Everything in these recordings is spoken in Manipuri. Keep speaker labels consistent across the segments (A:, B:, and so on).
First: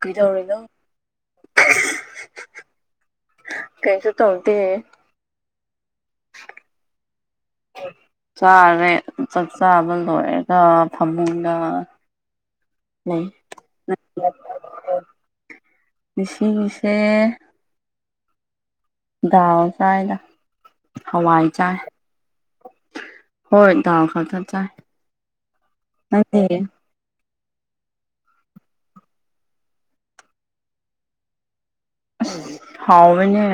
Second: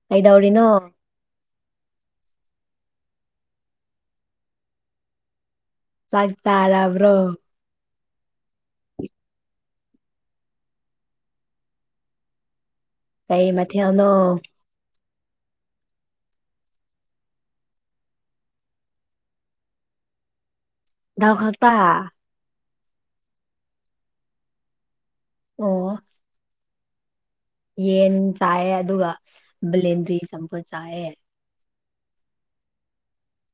A: ꯀꯩꯗꯧꯔꯅꯣ
B: ꯀꯩꯗꯧꯔꯤꯅꯣ
A: ꯀꯩꯁꯨ ꯇ ꯍꯧꯇ
B: ꯆꯥꯏ ꯇꯔꯕ꯭ꯔꯣ
A: ꯆꯥꯔꯦ ꯆꯥꯛ ꯆꯥꯕ ꯂꯣꯏꯔꯒ ꯐꯃꯨꯡꯗ
B: ꯀꯩ
A: [unintelligible]
B: ꯃꯊꯦꯜꯅꯣ
A: ꯉꯥꯁꯤꯒꯤꯁꯦ ꯗꯥꯜ ꯆꯥꯏꯗ
B: ꯗꯥꯜ
A: ꯍꯋꯥꯏ
B: ꯈꯛꯇ
A: ꯆꯥꯏ ꯍꯣꯏ ꯊꯎ ꯈ ꯈ ꯆꯥꯏ
B: ꯑꯣ
A: ꯑꯗꯨ
B: ꯌꯦꯟ ꯆꯥꯏꯌꯦ ꯑꯗꯨꯒ ꯕꯂꯦꯟꯗ꯭ꯔꯤ ꯆꯝꯐꯨꯠ ꯆꯥꯏꯌꯦ
A: ꯑꯁ ꯍꯥꯎꯋꯦꯅꯦ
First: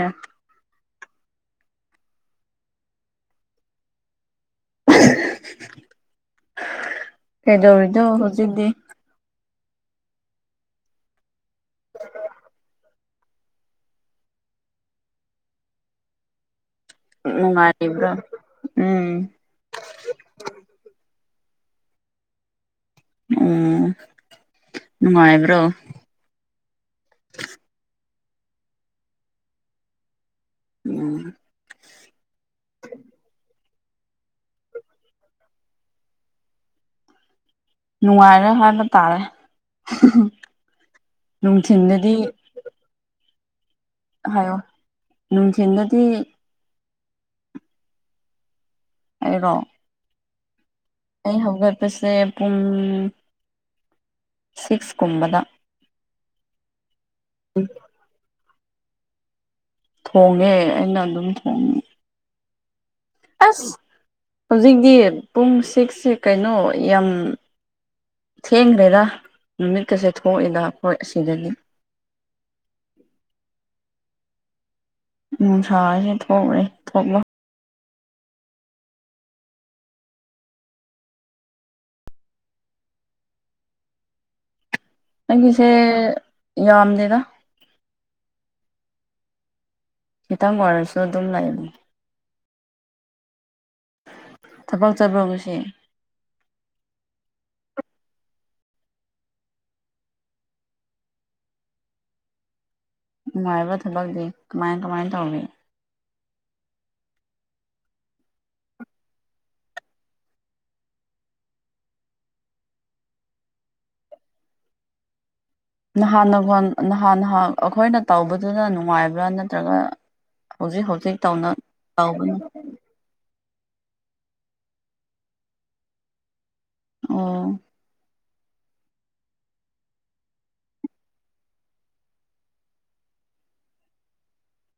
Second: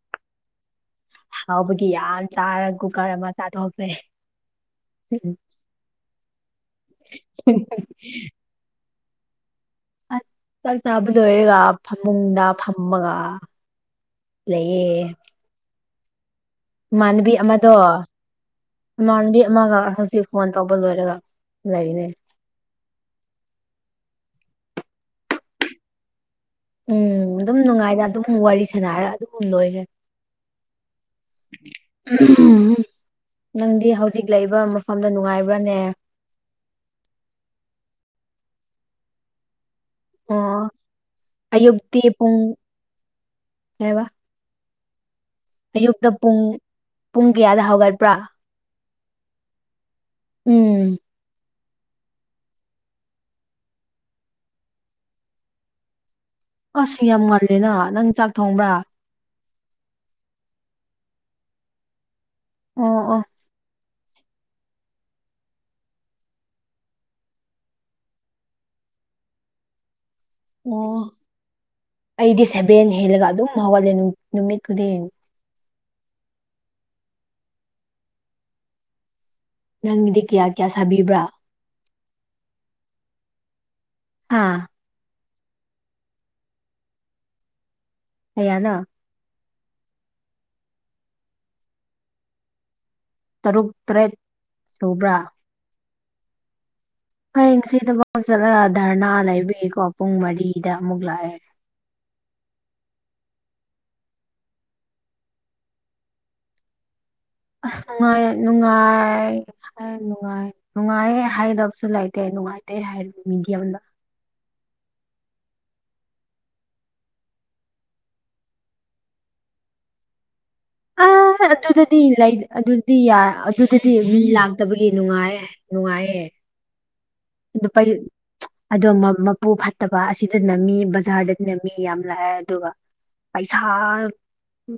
B: ꯍꯥꯎꯕꯒꯤ ꯌꯥꯝ ꯆꯥꯔ ꯀꯨꯀꯔ ꯑꯃ ꯆꯥꯥꯊꯣꯛꯈ꯭ꯔꯦ [unintelligible]
A: ꯑꯗꯨꯗꯤ
B: ꯑꯁ ꯆꯥꯛ ꯆꯥꯕ ꯂꯣꯏꯔꯒ ꯐꯃꯨꯡꯗ ꯐꯝꯃꯒ ꯂꯩꯌꯦ ꯏꯃꯥꯟꯕꯤ ꯑꯃꯗꯣ
A: ꯅꯨꯡꯉꯥꯏꯔꯤꯕ꯭ꯔꯣ ꯎꯝ
B: ꯏꯃꯥꯟꯕꯤ ꯑꯃꯒ ꯑꯍꯜꯁꯦ ꯐꯣꯟ ꯇꯧꯕ ꯂꯣꯏꯔꯒ ꯂꯩꯔꯦ
A: ꯑꯣ ꯅꯨꯡꯉꯥꯏꯕ꯭ꯔꯣ
B: ꯎꯝ ꯑꯗꯨꯝ ꯅꯨꯡꯉꯥꯏꯔ ꯑꯗꯨꯝ ꯋꯥꯔꯤ ꯁꯥꯟꯅꯔ ꯑꯗꯨꯝ ꯂꯣꯏꯈ꯭ꯔꯦ
A: ꯎꯝ
B: ꯅꯪꯗꯤ ꯍꯧꯖꯤꯛ ꯂꯩꯕ ꯃꯐꯝꯗ ꯅꯨꯡꯉꯥꯏꯕ꯭ꯔꯥꯅꯦ
A: ꯅꯨꯡꯉꯥꯏꯔꯦ ꯍꯥꯏꯅ ꯇꯥꯔꯦ
B: ꯑꯣ ꯑꯌꯨꯛꯇꯛꯇ
A: ꯅꯨꯡꯊꯤꯟꯗꯗꯤ
B: ꯄꯨꯡꯨꯡ ꯀꯕ
A: ꯍꯥꯏꯌꯣ ꯅꯨꯡꯊꯤꯟꯗꯗꯤ
B: ꯑꯌꯨꯛꯇ ꯄꯨꯡ ꯄꯨꯡ ꯀꯌꯥꯗ ꯍꯧꯒꯠꯄ꯭ꯔꯥ
A: ꯑꯩꯔꯣ
B: ꯎꯝ
A: ꯑꯩ ꯍꯧꯒꯠꯄꯁꯦ ꯄꯨꯡ ꯁꯤꯛꯁꯀꯨꯝꯕꯗ
B: ꯑꯁ ꯌꯥꯝ ꯉꯜꯂꯦꯅ ꯅꯪ ꯆꯥꯛ ꯊꯣꯡꯕ꯭ꯔꯥ
A: ꯊꯣꯡꯉꯦ ꯑꯩꯅ ꯑꯗꯨꯝ ꯊꯣꯡꯉ
B: ꯑꯣ ꯑꯣ
A: ꯑꯁ ꯍꯧꯖꯤꯛꯇꯤ ꯄꯨꯡ ꯁꯤꯛꯁꯦ ꯀꯩꯅꯣ ꯌꯥꯝ ꯊꯦꯡꯒꯔꯦꯗ ꯅꯨꯃꯤꯠꯀꯁꯦ ꯊꯣꯛꯑꯦꯗ ꯑꯈꯣꯏ
B: ꯑꯣ
A: ꯑꯁꯤꯗꯒꯤ
B: ꯑꯩꯗꯤ ꯁꯦꯚꯦꯟ ꯍꯦꯜꯂꯒ ꯑꯗꯨꯝ ꯍꯧꯒꯠꯂꯦ ꯅꯨꯃꯤꯠ ꯈꯨꯗꯤꯡ
A: ꯅꯨꯡꯁꯥꯖꯦ ꯊꯣꯛꯂꯦ ꯊꯣꯛꯂꯣ
B: ꯅꯪꯒꯤꯗꯤ ꯀꯌꯥ ꯀꯌꯥ ꯁꯥꯕꯤꯕ꯭ꯔꯥ ꯑꯥ
A: ꯅꯪꯒꯤꯁꯦ ꯌꯥꯝꯗꯦꯗ
B: ꯀꯌꯥꯅꯣ
A: ꯈꯤꯇꯪ ꯑꯣꯏꯔꯁꯨ ꯑꯗꯨꯝ ꯂꯩ
B: ꯇꯔꯨꯛ ꯇꯔꯦꯠ
A: ꯊꯕꯛ
B: ꯁꯨꯕ꯭ꯔꯥ
A: ꯆꯠꯕꯔꯣ ꯉꯁꯤ
B: ꯍꯌꯦꯡ ꯁꯤꯗ ꯆꯠꯂꯒ ꯙꯔꯅꯥ ꯂꯩꯕꯤꯒꯀꯣ ꯄꯨꯡ ꯃꯔꯤꯗ ꯑꯃꯨꯛ ꯂꯥꯛꯑꯦ
A: ꯅꯨꯡꯉꯥꯏꯕ ꯊꯕꯛꯇꯤ ꯀꯃꯥꯏ ꯀꯃꯥꯏꯟ ꯇꯧꯔꯤ
B: ꯑꯁ ꯅꯨꯡꯉꯥꯏ ꯅꯨꯡꯉꯥꯏ ꯅꯨꯡꯉꯥꯏ ꯅꯨꯡꯉꯥꯏ ꯍꯥꯏꯗꯕꯁꯨ ꯂꯩꯇꯦ ꯅꯨꯡꯉꯥꯏꯇꯦ ꯍꯥꯏꯔ ꯃꯤꯗꯤꯌꯝꯗ
A: ꯅꯍꯥꯟ ꯅꯍꯥꯟꯍ ꯑꯩꯈꯣꯏꯅ ꯇꯧꯕꯗꯨꯗ ꯅꯨꯡꯉꯥꯏꯕ꯭ꯔꯥ ꯅꯠꯇ꯭ꯔꯒ ꯍꯧꯖꯤꯛ ꯍꯧꯖꯤꯛ ꯇꯧꯅ ꯇꯧꯕ
B: ꯗꯤ ꯌꯥ ꯑꯗꯨꯗꯗꯤ ꯃꯤ ꯂꯥꯛꯇꯕꯒꯤ ꯅꯨꯡꯉꯥꯏꯌꯦ ꯅꯨꯡꯉꯥꯏꯌꯦ
A: ꯑꯣ
B: [unintelligible] ꯑꯗꯣ ꯃꯥ ꯃꯄꯨ ꯐꯠꯇꯕ ꯑꯁꯤꯗꯅ ꯃꯤ ꯕꯖꯥꯔꯗ ꯅꯤ ꯃꯤ ꯌꯥꯝ ꯂꯥꯛꯑꯦ ꯑꯗꯨꯒ ꯄꯩꯁꯥ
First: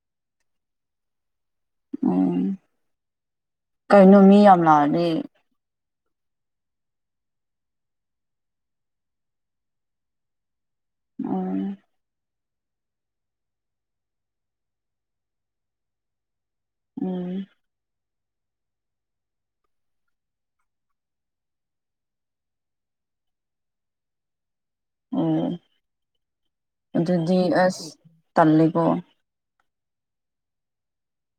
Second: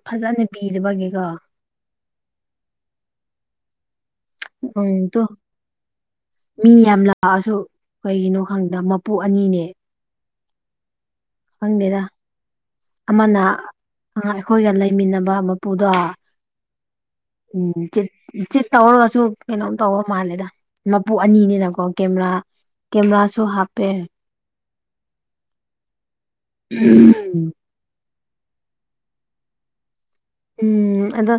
B: ꯐꯖꯅ ꯄꯤꯔꯕꯒꯤꯀꯣ
A: ꯎꯝ ꯀꯩꯅꯣ ꯃꯤ ꯌꯥꯝ ꯂꯥꯛꯑꯗꯤ
B: ꯎꯝꯇꯣ ꯃꯤ ꯌꯥꯝ ꯂꯥꯛꯑꯁꯨ ꯀꯩꯒꯤꯅꯣ ꯈꯪꯗ ꯃꯄꯨ ꯑꯅꯤꯅꯦ
A: ꯎꯝ
B: ꯐꯪꯗꯦꯗ ꯑꯃꯅ ꯑꯩꯈꯣꯏꯒ ꯂꯩꯃꯤꯟꯅꯕ ꯃꯄꯨꯗꯣ
A: ꯎꯝ
B: ꯎꯝ ꯆꯤꯠ ꯆꯤꯠ ꯇꯧꯔꯒꯁꯨ ꯀꯩꯅꯣꯝ ꯇꯧꯕ ꯃꯥꯜꯂꯦꯗ ꯃꯄꯨ ꯑꯅꯤꯅꯤꯅꯀꯣ ꯀꯦꯃꯦꯔꯥ ꯀꯦꯃꯦꯔꯥꯁꯨ ꯍꯥꯞꯄꯦ
A: ꯑꯣ ꯑꯗꯨꯗꯤ ꯑꯁ ꯇꯜꯂꯦꯀꯣ
B: ꯎꯝ ꯑꯗꯣ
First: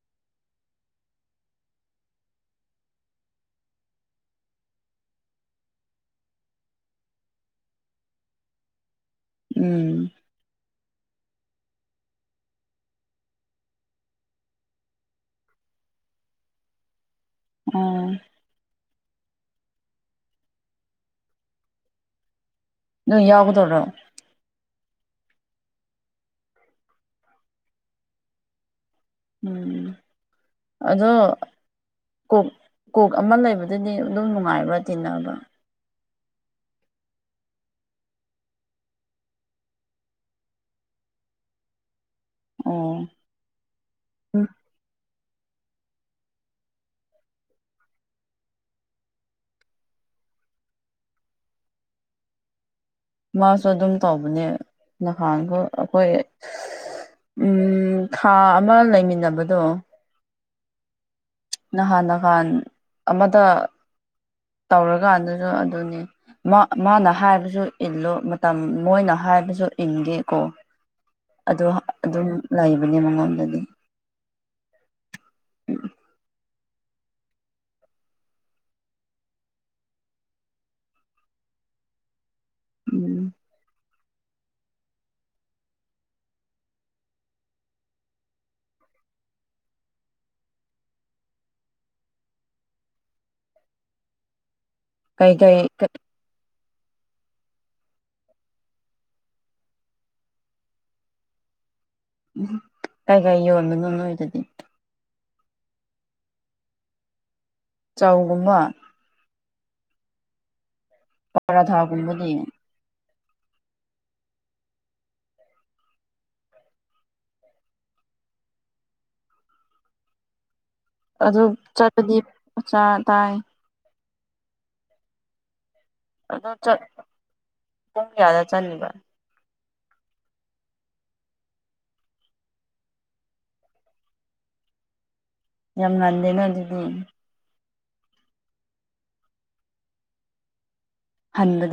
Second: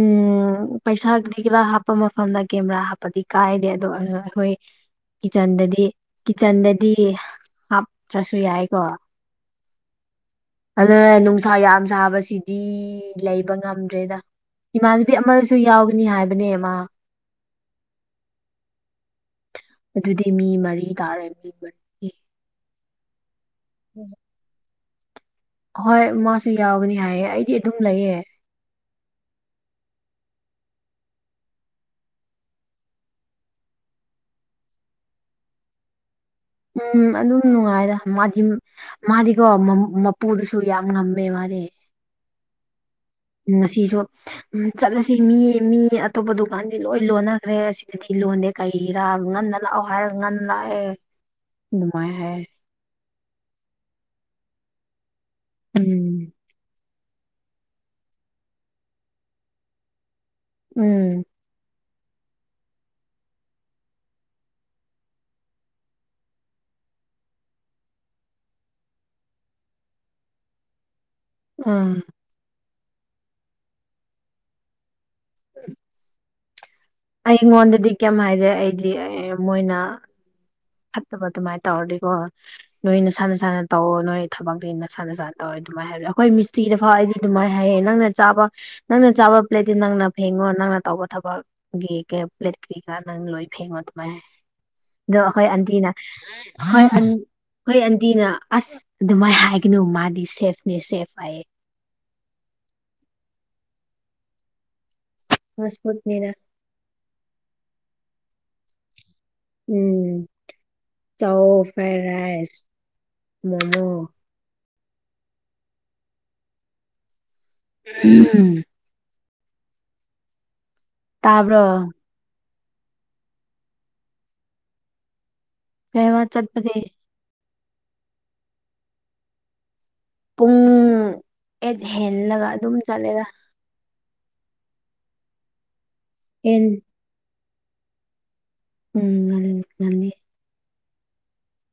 B: ꯎꯝ ꯄꯩꯁꯥꯒꯤꯗꯤ ꯈꯔꯥ ꯍꯥꯞꯄ ꯃꯐꯝꯗ ꯀꯦꯃꯦꯔꯥ ꯍꯥꯞꯄꯗꯤ ꯀꯥꯏꯗꯦ ꯑꯗꯣ ꯑꯩꯈꯣꯏ ꯀꯤꯠꯆꯟꯗꯗꯤ ꯀꯤꯠꯆꯟꯗꯗꯤ ꯍꯥꯞꯇ꯭ꯔꯁꯨ ꯌꯥꯏꯀꯣ
A: ꯎꯝ
B: ꯑꯗ ꯅꯨꯡꯁꯥ ꯌꯥꯝ ꯁꯥꯕꯁꯤꯗꯤ ꯂꯩꯕ ꯉꯝꯗ꯭ꯔꯦꯗ ꯏꯃꯥꯟꯅꯕꯤ ꯑꯃꯁꯨ ꯌꯥꯎꯒꯅꯤ ꯍꯥꯏꯕꯅꯦꯃ
A: ꯎꯝ
B: ꯑꯗꯨꯗꯤ ꯃꯤ ꯃꯔꯤ ꯇꯥꯔꯦ
A: ꯅꯣꯏ ꯌꯥꯎꯒꯗꯣꯔꯣ
B: ꯍꯣꯏ ꯃꯥꯁꯨ ꯌꯥꯎꯒꯅꯤ ꯍꯥꯏꯌꯦ ꯑꯩꯗꯤ ꯑꯗꯨꯝ ꯂꯩꯑꯦ
A: ꯎꯝ ꯑꯗꯣ ꯀꯣꯛ ꯀꯣꯛ ꯑꯃ ꯂꯩꯕꯗꯗꯤ ꯑꯗꯨꯝ ꯅꯨꯡꯉꯥꯏꯕ ꯇꯤꯟꯅꯕ
B: ꯎꯝ ꯑꯗꯨꯝ ꯅꯨꯡꯉꯥꯏꯗ ꯃꯥꯗꯤ ꯃꯥꯗꯤꯀꯣ ꯃꯄꯨꯗꯨꯁꯨ ꯌꯥꯝ ꯉꯝꯃꯦ ꯃꯥꯅꯦ
A: ꯑꯣ
B: ꯉꯁꯤꯁꯨ ꯆꯠꯂꯁꯤ ꯁꯤ ꯃꯤ ꯃꯤ ꯑꯇꯣꯞꯄ ꯗꯨꯀꯥꯟꯗꯤ ꯂꯣꯏ ꯂꯣꯟꯅꯈ꯭ꯔꯦ ꯁꯤꯗꯗꯤ ꯂꯣꯟꯗꯦ ꯀꯩꯔꯥ ꯉꯟꯅ ꯂꯑꯣꯍꯥꯏ ꯉꯥꯟ ꯂꯥꯛꯑꯌꯦ ꯅꯅꯨꯡꯉꯥꯏ ꯍꯥꯏꯌꯦ
A: ꯃꯥꯁꯨ ꯑꯗꯨꯝ ꯇꯧꯕꯅꯦ ꯅꯍꯥꯟꯁꯨ ꯑꯩꯈꯣꯏ
B: ꯎꯝ
A: ꯎꯝ ꯊꯥ ꯑꯃ ꯂꯩꯃꯤꯟꯅꯕꯗꯣ
B: ꯎꯝ
A: ꯅꯍꯥꯟ ꯅꯍꯥꯟ ꯑꯃꯗ ꯇꯧꯔꯀꯥꯟ ꯑꯗꯨꯁꯨ ꯑꯗꯨꯅꯤ ꯃꯥꯅ ꯍꯥꯏꯕꯁꯨ ꯏꯜꯂꯨ ꯃꯇꯝ ꯃꯣꯏꯅ ꯍꯥꯏꯕꯁꯨ ꯏꯟꯗꯦ ꯀꯣ [inaudible] [unintelligible] ꯑꯗꯣ
B: ꯎꯝ
A: ꯑꯗꯨꯝ ꯂꯩꯕꯅꯦ ꯃꯉꯣꯟꯗꯗꯤ ꯎꯝ
B: ꯑꯩꯉꯣꯟꯗꯗꯤ ꯀꯩ ꯍꯥꯏꯔꯦ ꯑꯩꯗꯤ ꯃꯣꯏꯅ ꯐꯠꯇꯕ ꯑꯗꯨꯃꯥꯏꯅ ꯇꯧꯔꯗꯤꯀꯣ ꯅꯣꯏ ꯅ
A: ꯎꯝ
B: ꯁꯥꯟꯅ ꯁꯥꯟꯅ ꯇꯧ ꯅꯣꯏ ꯊꯕꯛꯇꯨ ꯅꯁꯥ ꯅꯁꯥ ꯇꯧꯋꯦ ꯑꯗꯨꯃꯥꯏꯅ ꯍꯥꯏꯕ ꯑꯩꯈꯣꯏ ꯃꯤꯁꯇꯤꯔꯤꯗ ꯐꯥꯎ ꯑꯩꯗꯤ ꯑꯗꯨꯃꯥꯏꯅ ꯍꯥꯏꯌꯦ ꯅꯪꯅ ꯆꯥꯕ ꯅꯪꯅ ꯆꯥꯕ ꯄ꯭ꯂꯦꯠꯇꯤ ꯅꯪꯅ ꯐꯦꯡꯉꯣ ꯅꯪꯅ ꯇꯧꯕ ꯊꯕꯛ ꯒꯤ ꯄ꯭ꯂꯦꯠ ꯀꯩꯀꯥ ꯅꯪ ꯂꯣꯏ ꯐꯦꯡꯉꯣ ꯑꯗꯨꯃꯥꯏꯅ ꯑꯗꯣ ꯑꯩꯈꯣꯏ
A: ꯀꯩꯀꯩ
B: ꯑꯟꯇꯤꯅ
A: ꯀꯩ-
B: ꯍꯣꯏ ꯍꯣꯏ ꯑꯟꯇꯤꯅ ꯑꯁ ꯑꯗꯨꯃꯥꯏꯅ ꯍꯥꯏꯒꯅꯨ ꯃꯥꯗꯤ ꯁꯦꯐꯅꯦ ꯁꯦꯐ ꯍꯥꯏꯌꯦ
A: ꯎꯝ ꯀꯥꯏ ꯀꯥꯏ ꯌꯣꯟꯕꯅꯣ ꯅꯣꯏꯗꯗꯤ
B: ꯍꯁꯄꯠꯅꯤꯔ
A: ꯆꯥꯎꯕꯉꯥ
B: ꯎꯝ ꯆ ꯐ꯭ꯔꯥꯏ
A: ꯄꯔꯥꯊꯥꯒꯨꯝꯕꯗꯤ
B: ꯔꯥꯏꯁ ꯃꯣꯃꯣ ꯎꯝ
A: ꯑꯗꯨ
B: ꯇꯥꯕ꯭ꯔꯣ
A: ꯆꯠꯄꯗꯤ ꯃꯆꯥ ꯇꯥꯏ
B: ꯀꯩꯕ
A: ꯑꯗꯨꯣ
B: ꯆꯠꯄꯗꯤ
A: ꯄꯨꯡ ꯀꯌꯥꯗ ꯆꯠꯂꯤꯕ
B: ꯄꯨꯡ ꯑꯦꯠ ꯍꯦꯜꯂꯒ ꯑꯗꯨꯝ ꯆꯠꯂꯦꯔ
A: ꯌꯥꯝ ꯉꯥꯟꯗꯦꯅ
B: ꯑꯦꯟ
A: ꯑꯗꯨꯗꯤ
B: ꯎꯝ ꯉꯅꯤ ꯉꯅꯤ
A: ꯍꯟꯗꯤ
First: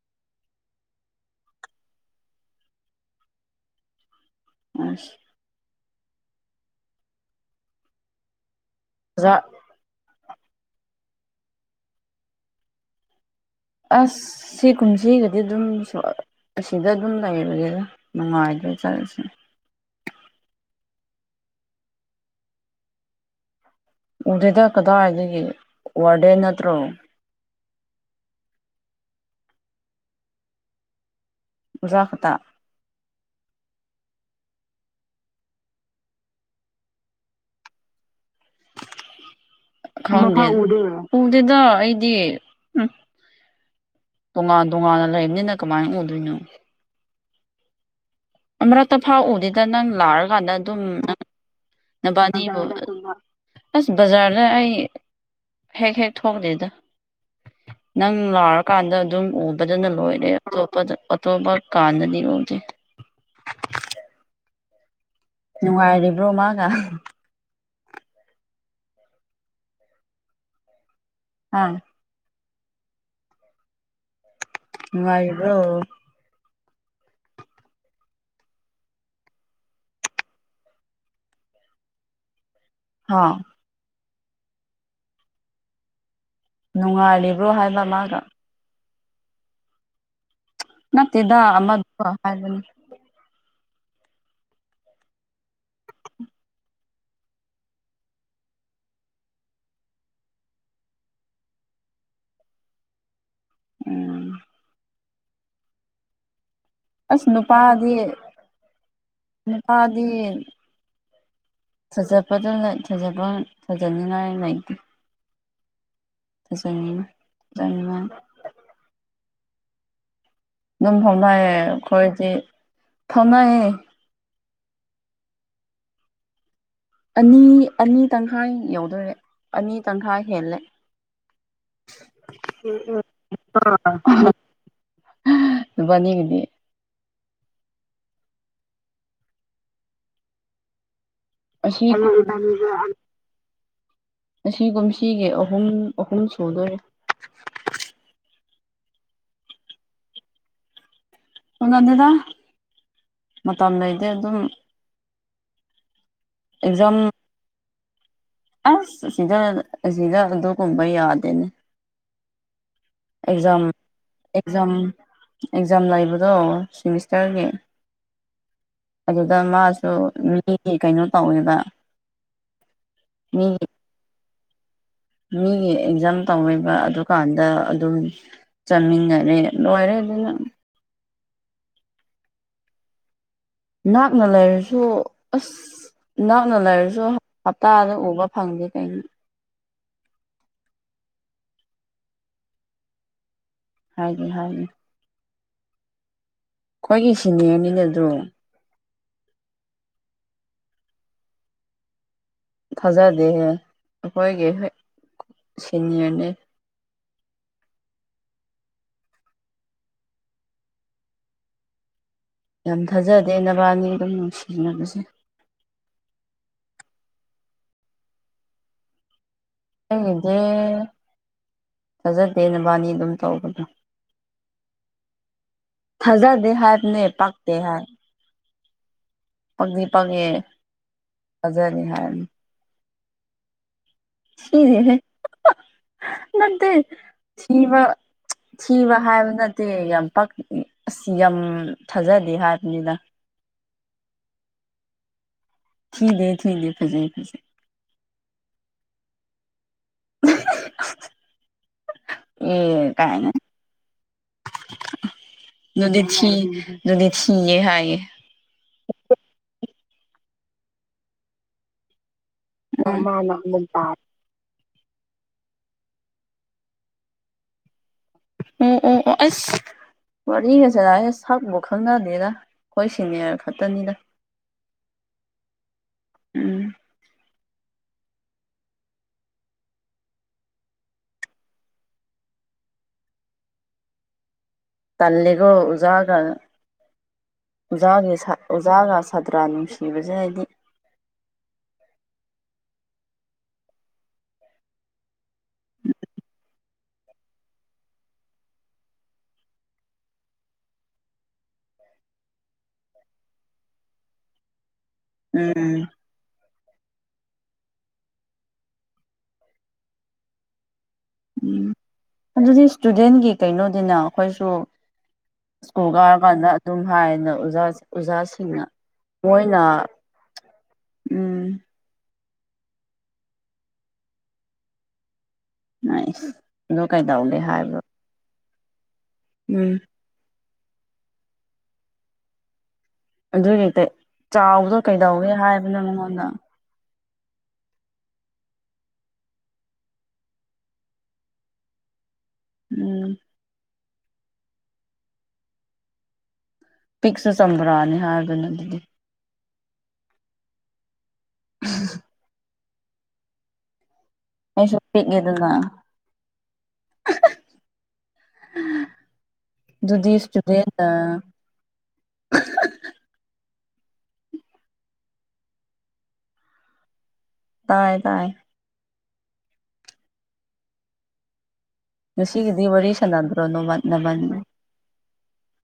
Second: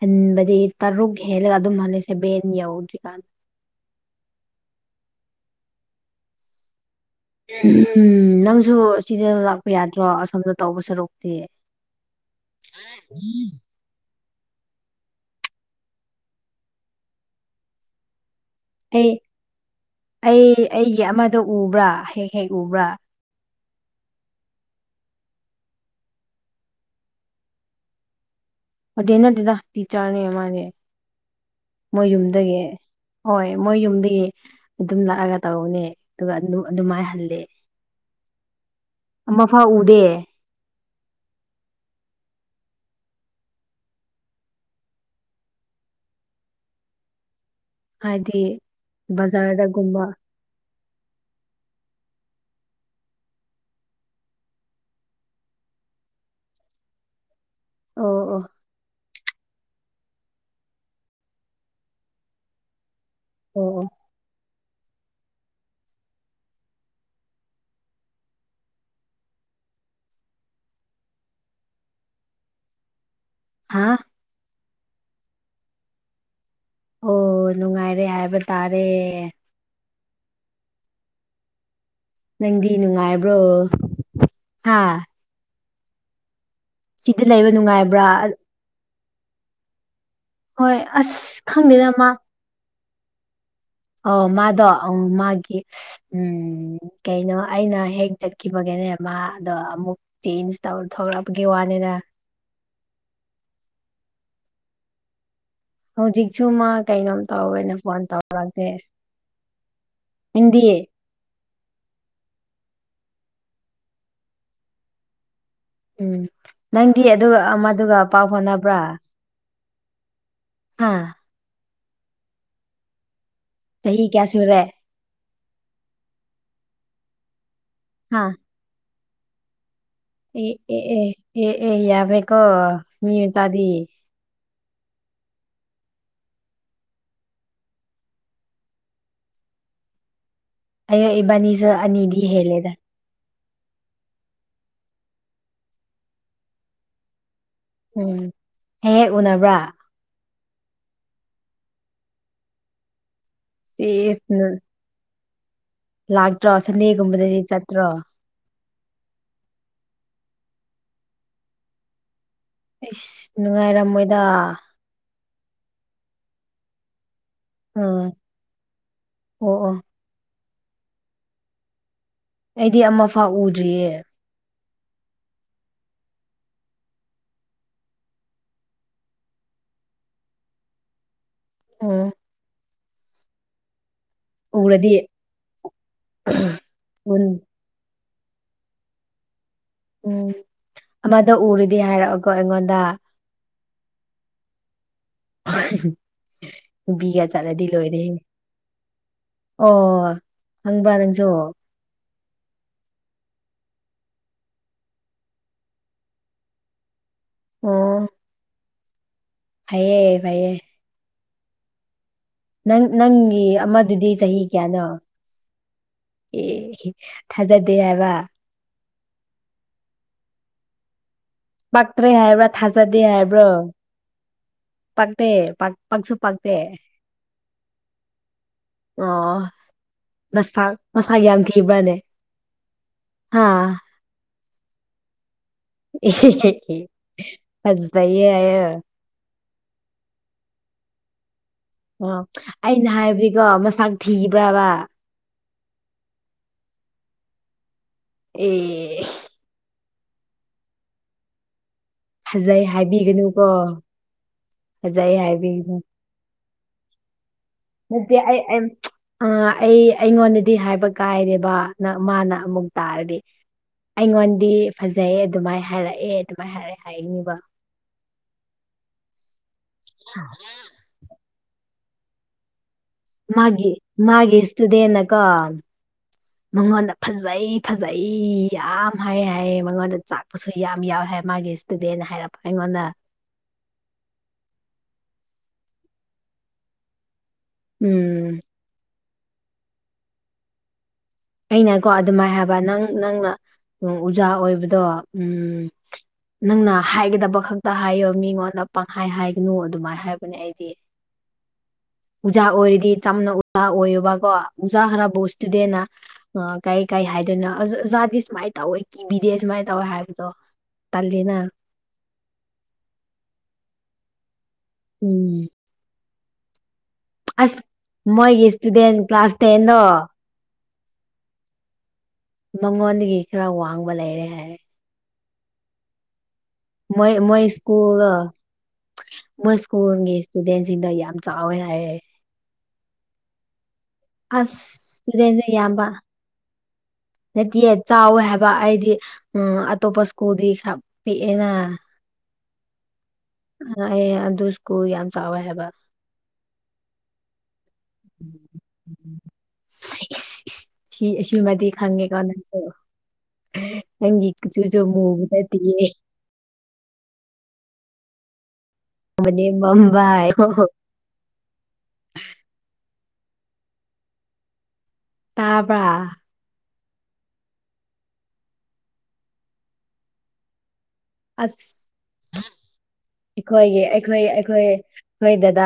B: ꯍꯟꯕꯗꯤ ꯇꯔꯨꯛ ꯍꯦꯜꯂꯒ ꯑꯗꯨꯝ ꯍꯂꯜꯂꯤꯁꯦ ꯕꯦꯟ ꯌꯧꯗ꯭ꯔꯤꯀꯥꯟꯗ
A: ꯑ
B: ꯝ ꯅꯪꯁꯨ ꯁꯤꯗ
A: ꯑꯣꯖꯥ
B: ꯂ ꯂ ꯌꯥꯗ꯭ꯔꯣ ꯑꯁꯣꯝꯗ ꯇꯧꯕ ꯁꯔꯨꯛꯇꯤ
A: ꯑꯁ ꯁꯤ ꯀꯨꯝꯁꯤꯒꯗꯤ ꯑꯗꯨꯝ ꯑꯁꯤꯗ ꯑꯗꯨꯝ ꯂꯩꯕꯒꯤꯗ ꯅꯨꯡꯉꯥꯏꯗꯣꯏ
B: ꯑꯩ ꯑꯩ ꯑꯩꯒꯤ ꯑꯃꯗ ꯎꯕ꯭ꯔꯥ ꯍꯦꯛ ꯍꯦꯛ ꯎꯕ꯭ꯔꯥ
A: ꯃꯗ ꯀꯗꯥꯏꯗꯒꯤ ꯋꯥꯔꯗꯦꯟ ꯅꯠꯇ꯭ꯔꯣ
B: ꯐꯗꯦ ꯅꯠꯇꯦꯗ ꯇꯤꯆꯥꯔꯅꯦ ꯃꯥꯅꯦ
A: ꯑꯣꯖꯥ
B: ꯃꯣꯏ
A: ꯈꯛꯇ
B: ꯌꯨꯝꯗꯒꯤ ꯍꯣꯏ ꯃꯣꯏ ꯌꯨꯝꯗꯒꯤ ꯑꯗꯨꯝ ꯂꯥꯛꯑꯒ ꯇꯧꯕꯅꯦ ꯑꯗꯨꯒ ꯑꯗꯨꯝ ꯑꯗꯨꯝꯃꯥꯏꯅꯍꯜꯂꯦ ꯑꯃ ꯐꯥꯎꯎꯗꯦ
A: ꯎꯗꯗ ꯑꯩꯗꯤ ꯎꯝ ꯇꯣꯉꯥꯟ ꯇꯣꯉꯥꯟꯅ ꯂꯩꯔꯕꯅꯤꯅ ꯀꯃꯥꯏꯅ ꯎꯗꯣꯏꯅꯣ
B: ꯍꯥꯏꯗꯤ
A: ꯑꯃꯛꯇ ꯐꯥꯎꯎꯗꯨꯗ ꯅꯪ
B: ꯕꯖꯥꯔꯗꯒꯨꯝꯕ
A: ꯂꯥꯛꯑꯀꯥꯟꯗ ꯑꯗꯨꯝ ꯅꯕꯥꯅꯤ ꯑꯁ ꯕꯖꯥꯔꯗ ꯑꯩ ꯍꯦꯛ ꯍꯦꯛ ꯊꯣꯛꯂꯦꯗ
B: ꯑꯣ
A: ꯅꯪ
B: ꯑꯣ ꯑꯣ
A: ꯂꯥꯛꯔꯀꯥꯟꯗ ꯑꯗꯨꯝ ꯎꯕꯗꯅ ꯂꯣꯏꯔꯦ ꯑꯇꯣꯞꯄꯗ ꯑꯇꯣꯞꯄ ꯀꯥꯟꯗꯗꯤ ꯎꯗꯦ
B: ꯑꯣ ꯑꯣ
A: ꯅꯨꯡꯉꯥꯏꯔꯤꯕ꯭ꯔꯣ ꯃꯥꯒ ꯑꯥ
B: ꯍꯥ
A: ꯋꯥꯏꯕ꯭ꯔꯣ
B: ꯑꯣ ꯅꯨꯡꯉꯥꯏꯔꯦ ꯍꯥꯏꯕ ꯇꯥꯔꯦ ꯅꯪꯗꯤ
A: ꯍꯥ
B: ꯅꯨꯡꯉꯥꯏꯕ꯭ꯔꯣ ꯍꯥ ꯁꯤꯗꯤ
A: ꯅꯨꯡꯉꯥꯏꯔꯤꯕ꯭ꯔꯣ
B: ꯂꯩꯕ
A: ꯍꯥꯏꯕ
B: ꯅꯨꯡꯉꯥꯏꯕ꯭ꯔꯥ
A: ꯃꯥꯒ
B: ꯍꯣꯏ ꯑꯁ ꯈꯪꯗꯦ ꯅꯃ
A: ꯑꯅꯤ
B: ꯑꯣ ꯃꯥꯗ ꯃꯥꯒꯤꯦ ꯎꯝ ꯀꯩꯅꯣ ꯑꯩꯅ ꯍꯦꯛ ꯆꯠꯈꯤꯕꯒꯦꯅꯦ ꯃꯥ ꯑꯗꯣ ꯑꯃꯨꯛ ꯆꯦꯟꯖ ꯇꯧꯔ ꯊꯂꯛꯑꯒꯤ ꯋꯥꯅꯤꯗ
A: ꯎꯝ
B: ꯍꯧꯖꯤꯛ ꯖꯨꯃ ꯀꯩꯅꯣꯝ
A: ꯑꯁ
B: ꯇꯧꯋꯦꯅ
A: ꯅꯨꯄꯥꯗꯤ
B: ꯐꯣꯟ ꯇꯧꯔꯛꯇꯦ
A: ꯅꯨꯄꯥꯗꯤ
B: ꯍꯤꯟꯗꯤ
A: ꯊꯥꯖꯕꯗ ꯊꯖꯕ ꯊꯖꯅꯤꯡꯉꯥꯏ ꯂꯩꯇꯦ
B: ꯎꯝ ꯅꯪꯗꯤ ꯑꯗꯨꯒ ꯃꯗꯨꯒ
A: ꯊꯥꯖꯅꯤꯡꯉꯥꯏ
B: ꯄꯥꯎ ꯐꯥꯎꯅꯕ꯭ꯔꯥ ꯍꯥ
A: ꯑꯗꯨꯝ ꯍꯣꯡꯅꯌꯦ ꯑꯩꯈꯣꯏꯗꯤ ꯐꯝꯅꯌꯦ
B: ꯆꯍꯤ ꯀꯌꯥ ꯁꯟꯔꯦ
A: ꯑꯅꯤ ꯑꯅꯤ
B: ꯍꯥ
A: ꯇꯪꯈꯥꯏ ꯌꯥꯎꯗꯣꯔꯦ ꯑꯅꯤ ꯇꯪꯈꯥꯏ
B: ꯑꯦ
A: ꯍꯦꯜꯂꯦ
B: ꯑꯦ ꯑꯦ ꯑꯦ ꯑꯦ ꯌꯥꯕꯦꯀꯣ ꯃꯤ ꯃꯆꯥꯗꯤ
A: ꯑꯗꯨꯕꯥꯅꯤꯒꯗꯤ
B: ꯑꯣ ꯏꯕꯥꯅꯤ
A: ꯑꯁꯤ ꯉꯁꯤ ꯀꯨꯝꯁꯤꯒꯤ ꯑꯍꯨꯝ ꯑꯍꯨꯝ ꯁꯨꯗꯣꯔꯤ
B: ꯎꯝ ꯍꯦꯛ ꯍꯦꯛ ꯎꯅꯕ꯭ꯔꯥ
A: ꯀ ꯑꯗꯨꯗ ꯃꯇꯝ ꯂꯩꯗꯤꯦ ꯑꯗꯨꯝ
B: ꯏꯁ ꯂꯥꯛꯇ꯭ꯔꯣ
A: ꯑꯦꯛꯖꯥꯝ
B: ꯁꯟꯗꯦꯒꯨꯝꯕꯗꯗꯤ ꯆꯠꯇ꯭ꯔꯣ
A: ꯑꯁ ꯁꯤꯗ ꯁꯤꯗ ꯑꯣꯗꯣ ꯀꯨꯝꯄ ꯌꯥꯔꯗꯅꯦ
B: ꯑꯩꯁ
A: ꯑꯦꯛꯖꯥꯝ
B: ꯅꯨꯡꯉꯥꯏꯔꯝꯃꯣꯏꯗ
A: ꯑꯦꯛꯖꯝ ꯑꯦꯛꯖꯥꯝ ꯂꯩꯕꯗꯣ ꯁꯤꯦꯃꯤꯁꯇꯔꯒꯤ
B: ꯎꯝ
A: ꯑꯗꯨꯗ
B: ꯑꯣ ꯑꯣ
A: ꯃꯥꯁꯨ ꯃꯤ ꯀꯩꯅꯣ ꯇꯧꯋꯦꯕ
B: ꯑꯩꯗꯤ ꯑꯃꯐꯥꯎ
A: ꯃꯤꯒꯤ
B: ꯎꯗ꯭ꯔꯤꯌꯦ
A: ꯃꯤꯒꯤ ꯑꯦꯛꯖꯥꯝ ꯇꯧꯕ ꯑꯗꯨꯀꯥꯟꯗ ꯑꯗꯨꯝ ꯆꯥꯃꯤꯟꯅꯔꯦ ꯂꯣꯏꯔꯦ ꯑꯗꯨꯅ
B: [unintelligible]
A: ꯅꯛꯅ ꯂꯩꯔꯁꯨ
B: ꯎꯔꯗꯤ
A: ꯑꯁ ꯅꯛꯅ ꯂꯩꯔꯁꯨ
B: ꯎꯝ
A: ꯇꯥꯗ ꯎꯕ ꯐꯪꯗꯦ ꯀꯩꯅꯤ
B: ꯎꯝ ꯑꯃꯗ ꯎꯔꯗꯤ ꯍꯥꯏꯔꯛꯑꯣꯒꯣ ꯑꯩꯉꯣꯟꯗ
A: ꯍꯥꯏꯒꯦ ꯍꯥꯏꯒꯦ ꯑꯩꯈꯣꯏꯒꯤ
B: ꯕꯤꯒꯥ ꯆꯔꯥꯗꯤ
A: ꯁꯤꯅꯤꯌꯔꯅꯤꯅꯦ ꯑꯗꯨ
B: ꯂꯣꯏꯔꯦꯦ ꯑꯣ ꯍꯪꯕ ꯅꯪꯁꯨ
A: ꯊꯥꯖꯗꯦꯍꯦ ꯑꯩꯈꯣꯏꯒꯤ ꯍꯣꯏ ꯁꯤꯅꯤꯌꯔꯅꯤ
B: [unintelligible] ꯍꯥꯏꯌꯦꯑꯌꯦ ꯐꯌꯦ ꯅꯪ
A: ꯌꯥꯝ ꯊꯥꯖꯗꯦ
B: ꯅꯪꯒꯤ
A: ꯅꯕꯥꯅꯤ
B: ꯑꯃꯗꯨꯗꯤ
A: ꯑꯗꯨꯝ
B: ꯆꯍꯤ ꯀꯌꯥꯅꯣ
A: ꯅꯨꯡꯁꯤꯅꯕꯁꯦ
B: ꯑꯦ ꯊꯥꯖꯗꯦ ꯍꯥꯏꯕ
A: [unintelligible]
B: ꯄꯥꯛꯇ꯭ꯔꯦ
A: ꯊꯥꯖꯗꯦ
B: ꯍꯥꯏꯕ꯭ꯔꯥ
A: ꯅꯕꯥꯅꯤ
B: ꯊꯥꯖꯗꯦ
A: ꯑꯗꯨꯝ
B: ꯍꯥꯏꯕ꯭ꯔꯣ
A: ꯇꯧꯕꯗꯣ
B: ꯄꯠꯇꯦ ꯄꯛꯁꯨ
A: ꯊꯥꯖꯗꯦ
B: ꯄꯇꯦ
A: ꯍꯥꯏꯕꯅꯦ ꯄꯛꯇꯦ ꯍꯥꯏ
B: ꯑꯣ
A: ꯄꯛꯇꯤ ꯄꯛꯉꯦ
B: ꯅꯁꯥ ꯃꯁꯥꯒ ꯌꯥꯝ
A: ꯊꯥꯖꯗꯦ
B: ꯊꯤꯕ꯭ꯔꯅꯦ
A: ꯍꯥꯏꯕꯅꯤ
B: ꯍꯥꯥ
A: ꯊꯤꯗꯦ ꯍꯦ ꯅꯠꯇꯦ ꯊꯤꯕ
B: ꯐꯖꯩꯌꯦ ꯍꯥꯏꯌꯦ
A: ꯊꯤꯕ ꯍꯥꯏꯕ ꯅꯠꯇꯦ ꯌꯥꯝ ꯄꯛ ꯑꯁ ꯌꯥꯝ
B: ꯑꯣ
A: ꯊꯥꯖꯗꯦ
B: ꯑꯩꯅ
A: ꯍꯥꯏꯕꯅꯤꯗ
B: ꯍꯥꯏꯕꯗꯤꯀꯣ ꯃꯁꯥꯛ ꯊꯤꯕ꯭ꯔꯕꯥ
A: ꯊꯤꯗꯦ ꯊꯤꯗꯦ ꯐꯖꯩ ꯐꯖꯩ
B: ꯑ‌ꯦ ꯐꯖꯩ
A: ꯑꯦ ꯀꯥꯏꯅ
B: ꯍꯥꯏꯕꯤꯒꯅꯨꯀꯣ ꯐꯖꯩ ꯍꯥꯏꯕꯤꯒꯅꯨ
A: ꯑꯗꯨꯗꯤ ꯊꯤ ꯑꯗꯨꯗꯤ ꯊꯤꯌꯦ ꯍꯥꯏꯌꯦ
B: [unintelligible] ꯑ ꯑꯩ ꯑꯩꯉꯣꯟꯗꯗꯤ ꯍꯥꯏꯕ ꯀꯥꯏꯔꯦꯕ ꯅ ꯃꯥꯅ ꯑꯃꯨꯛ
A: ꯎꯝ
B: ꯇꯥꯔꯗꯤ
A: ꯎꯝ ꯎꯝ
B: ꯑꯩꯉꯣꯟꯗꯤ ꯐꯖꯩꯌꯦ ꯑꯗꯨꯃꯥꯏ ꯍꯥꯏꯔꯛꯑꯦ ꯑꯗꯨꯃꯥꯏꯅ ꯍꯥꯏꯔꯛꯑꯦ ꯍꯥꯏꯅꯤꯕ
A: ꯑꯣ ꯑꯣ ꯑꯣ ꯑꯁ ꯋꯥꯔꯤꯒꯁꯅꯩꯁ‌ꯦ ꯁꯛꯄꯨ ꯈꯪꯅꯗꯦꯗ ꯁꯤꯅꯤꯌꯔ
B: ꯃꯥꯒꯤ
A: ꯈꯛꯇꯅꯤꯗ
B: ꯃꯥꯒꯤ ꯏꯁꯇꯨꯗꯦꯟꯅꯀꯣ
A: ꯎꯝ
B: ꯃꯉꯣꯟꯗ ꯐꯖꯩ ꯐꯖꯩ ꯌꯥꯝ ꯍꯥꯏ ꯍꯥꯏꯌꯦ ꯃꯉꯣꯟꯗ ꯆꯥꯛꯄꯁꯨ ꯌꯥꯝ ꯌꯥꯎꯋꯦ ꯍꯥꯏ ꯃꯥꯒꯤ ꯏꯁꯇꯨꯗꯦꯟ ꯍꯥꯏꯔꯄ ꯑꯩꯉꯣꯟꯗ
A: ꯇꯜꯂꯤꯀꫭ ꯎꯖꯥꯒ ꯎꯖꯥꯒꯤ
B: ꯎꯝ
A: ꯎꯖꯥꯒ ꯁꯇ꯭ꯔꯥ ꯅꯨꯡꯁꯤꯅꯕꯁ‌ꯦ ꯍꯥꯏꯗꯤ
B: ꯑꯩꯅꯀꯣ ꯑꯗꯨꯃꯥꯏꯅ ꯍꯥꯏꯕ ꯅꯪ ꯅꯪꯅ ꯎꯝ ꯎꯖꯥ ꯑꯣꯏꯕꯗꯣ ꯎꯝ ꯅꯪꯅ ꯍꯥꯏꯒꯗꯕ ꯈꯛꯇ ꯍꯥꯏꯌꯣ ꯃꯤꯉꯣꯟꯗ ꯄꯪꯍꯥꯏ ꯍꯥꯏꯒꯅꯨ ꯑꯗꯨꯃꯥꯏꯅ ꯍꯥꯏꯕꯅꯦ ꯑꯩꯗꯤ
A: [inaudible]
B: ꯎꯖꯥ ꯑꯣꯏꯔꯗꯤ ꯆꯝꯅ ꯎꯖꯥ ꯑꯣꯏꯌꯣꯕꯀꯣ ꯎꯖꯥ ꯈꯔꯕꯨ ꯁꯇꯨꯗꯦꯟꯅ
A: ꯎꯝ
B: ꯑ ꯀꯩ ꯀꯩ ꯍꯥꯏꯗꯣꯏꯅꯣ ꯑꯣꯖꯥꯗꯤ ꯁꯨꯃꯥꯏꯅ ꯇꯧꯋꯦ ꯀꯤꯕꯤꯗꯦ ꯁꯨꯃꯥꯏꯅ ꯇꯧꯋꯦ ꯍꯥꯏꯕꯗꯣ ꯇꯜꯂꯅ
A: ꯎꯝ ꯑꯗꯨꯗꯤ ꯏꯁꯇꯨꯗꯦꯟꯒꯤ ꯀꯩꯅꯣꯗꯤꯅ ꯑꯩꯈꯣꯏꯁꯨ
B: ꯎꯝ
A: ꯁ꯭ꯀꯨꯜ ꯀꯥꯏꯔ ꯀꯥꯟꯗ ꯑꯗꯨꯝ ꯍꯥꯏꯌꯦꯅ
B: ꯑꯁ
A: ꯑꯣꯖ
B: ꯃꯣꯏꯒꯤ
A: ꯑꯣꯖꯥꯁꯤꯡꯅ
B: ꯏꯁꯇꯨꯗꯦꯟ ꯀ꯭ꯂꯥꯁ
A: ꯃꯣꯏꯅ
B: ꯇꯦꯟꯗꯣ
A: ꯎꯝ
B: ꯃꯉꯣꯟꯗꯒꯤ ꯈꯔ ꯋꯥꯡꯕ ꯂꯩꯔꯦ ꯍꯥꯏꯔ‌ꯦ
A: ꯑ [unintelligible]
B: ꯃꯣꯏ ꯃꯣꯏ ꯏꯁ꯭ꯀꯨꯜ ꯂꯥ ꯃꯣꯏ
A: ꯎꯝ
B: ꯁ꯭ꯀꯨꯜꯒꯤ ꯏꯁꯇꯨꯗꯦꯟꯁꯤꯡꯗ ꯌꯥꯝ ꯆꯥꯎꯋꯦ ꯍꯥꯏꯌ‌ꯦ
A: ꯑꯗꯨꯒꯤꯗ
B: ꯑꯁ
A: ꯆꯥꯎꯕꯗꯣ ꯀꯩꯗꯧꯏꯦ
B: ꯏꯁꯇꯨꯗꯦꯟꯁꯨ
A: ꯍꯥꯏꯕꯅꯣ ꯃꯉꯣꯟꯗ
B: ꯅꯠꯇꯦ ꯆꯥꯎꯋꯦ ꯍꯥꯏꯕ ꯑꯩꯗꯤ ꯎꯝ ꯑꯇꯣꯞꯄ ꯁ꯭ꯀꯨꯜꯗꯤ ꯈꯔ ꯄꯤꯛꯑꯦꯅ
A: ꯎꯝ
B: ꯑꯩ ꯑꯗꯨ ꯏꯁꯀꯨꯜ ꯌꯥꯝ ꯆꯥꯎꯋꯦ ꯍꯥꯏꯕ
A: ꯄꯤꯛꯁꯨ ꯁ꯭ꯕꯔꯥ
B: [unintelligible] ꯁꯤ ꯁꯤꯃꯗꯤ ꯈꯪꯉꯦꯀꯅ ꯑꯣ ꯅꯪꯒꯤ ꯀꯆꯨꯁꯨ ꯃꯨꯕ ꯅꯠꯇꯤꯌꯦ ꯃꯅꯦ ꯃꯝꯕ
A: ꯑꯗꯨꯗꯨ
B: ꯍꯥꯏꯌꯣ
A: ꯏꯁꯇꯨꯗ‌ꯦꯟ ꯑꯥ
B: ꯇꯥꯕꯔꯥ
A: ꯇꯥꯏ ꯇꯥꯏꯌꯦ
B: ꯑꯁ
A: ꯉꯁꯤꯒꯤꯗꯤ ꯋꯥꯔꯤ ꯁꯥꯟꯅꯗ꯭ꯔꯣ ꯅꯣꯕꯥ
B: ꯑꯩꯈꯣꯏꯒꯤ ꯑꯩꯈꯣꯏ
A: ꯅꯕꯥꯅꯤ
B: ꯑꯩꯈꯣꯏ ꯑꯩꯈꯣꯏ ꯗꯗꯥ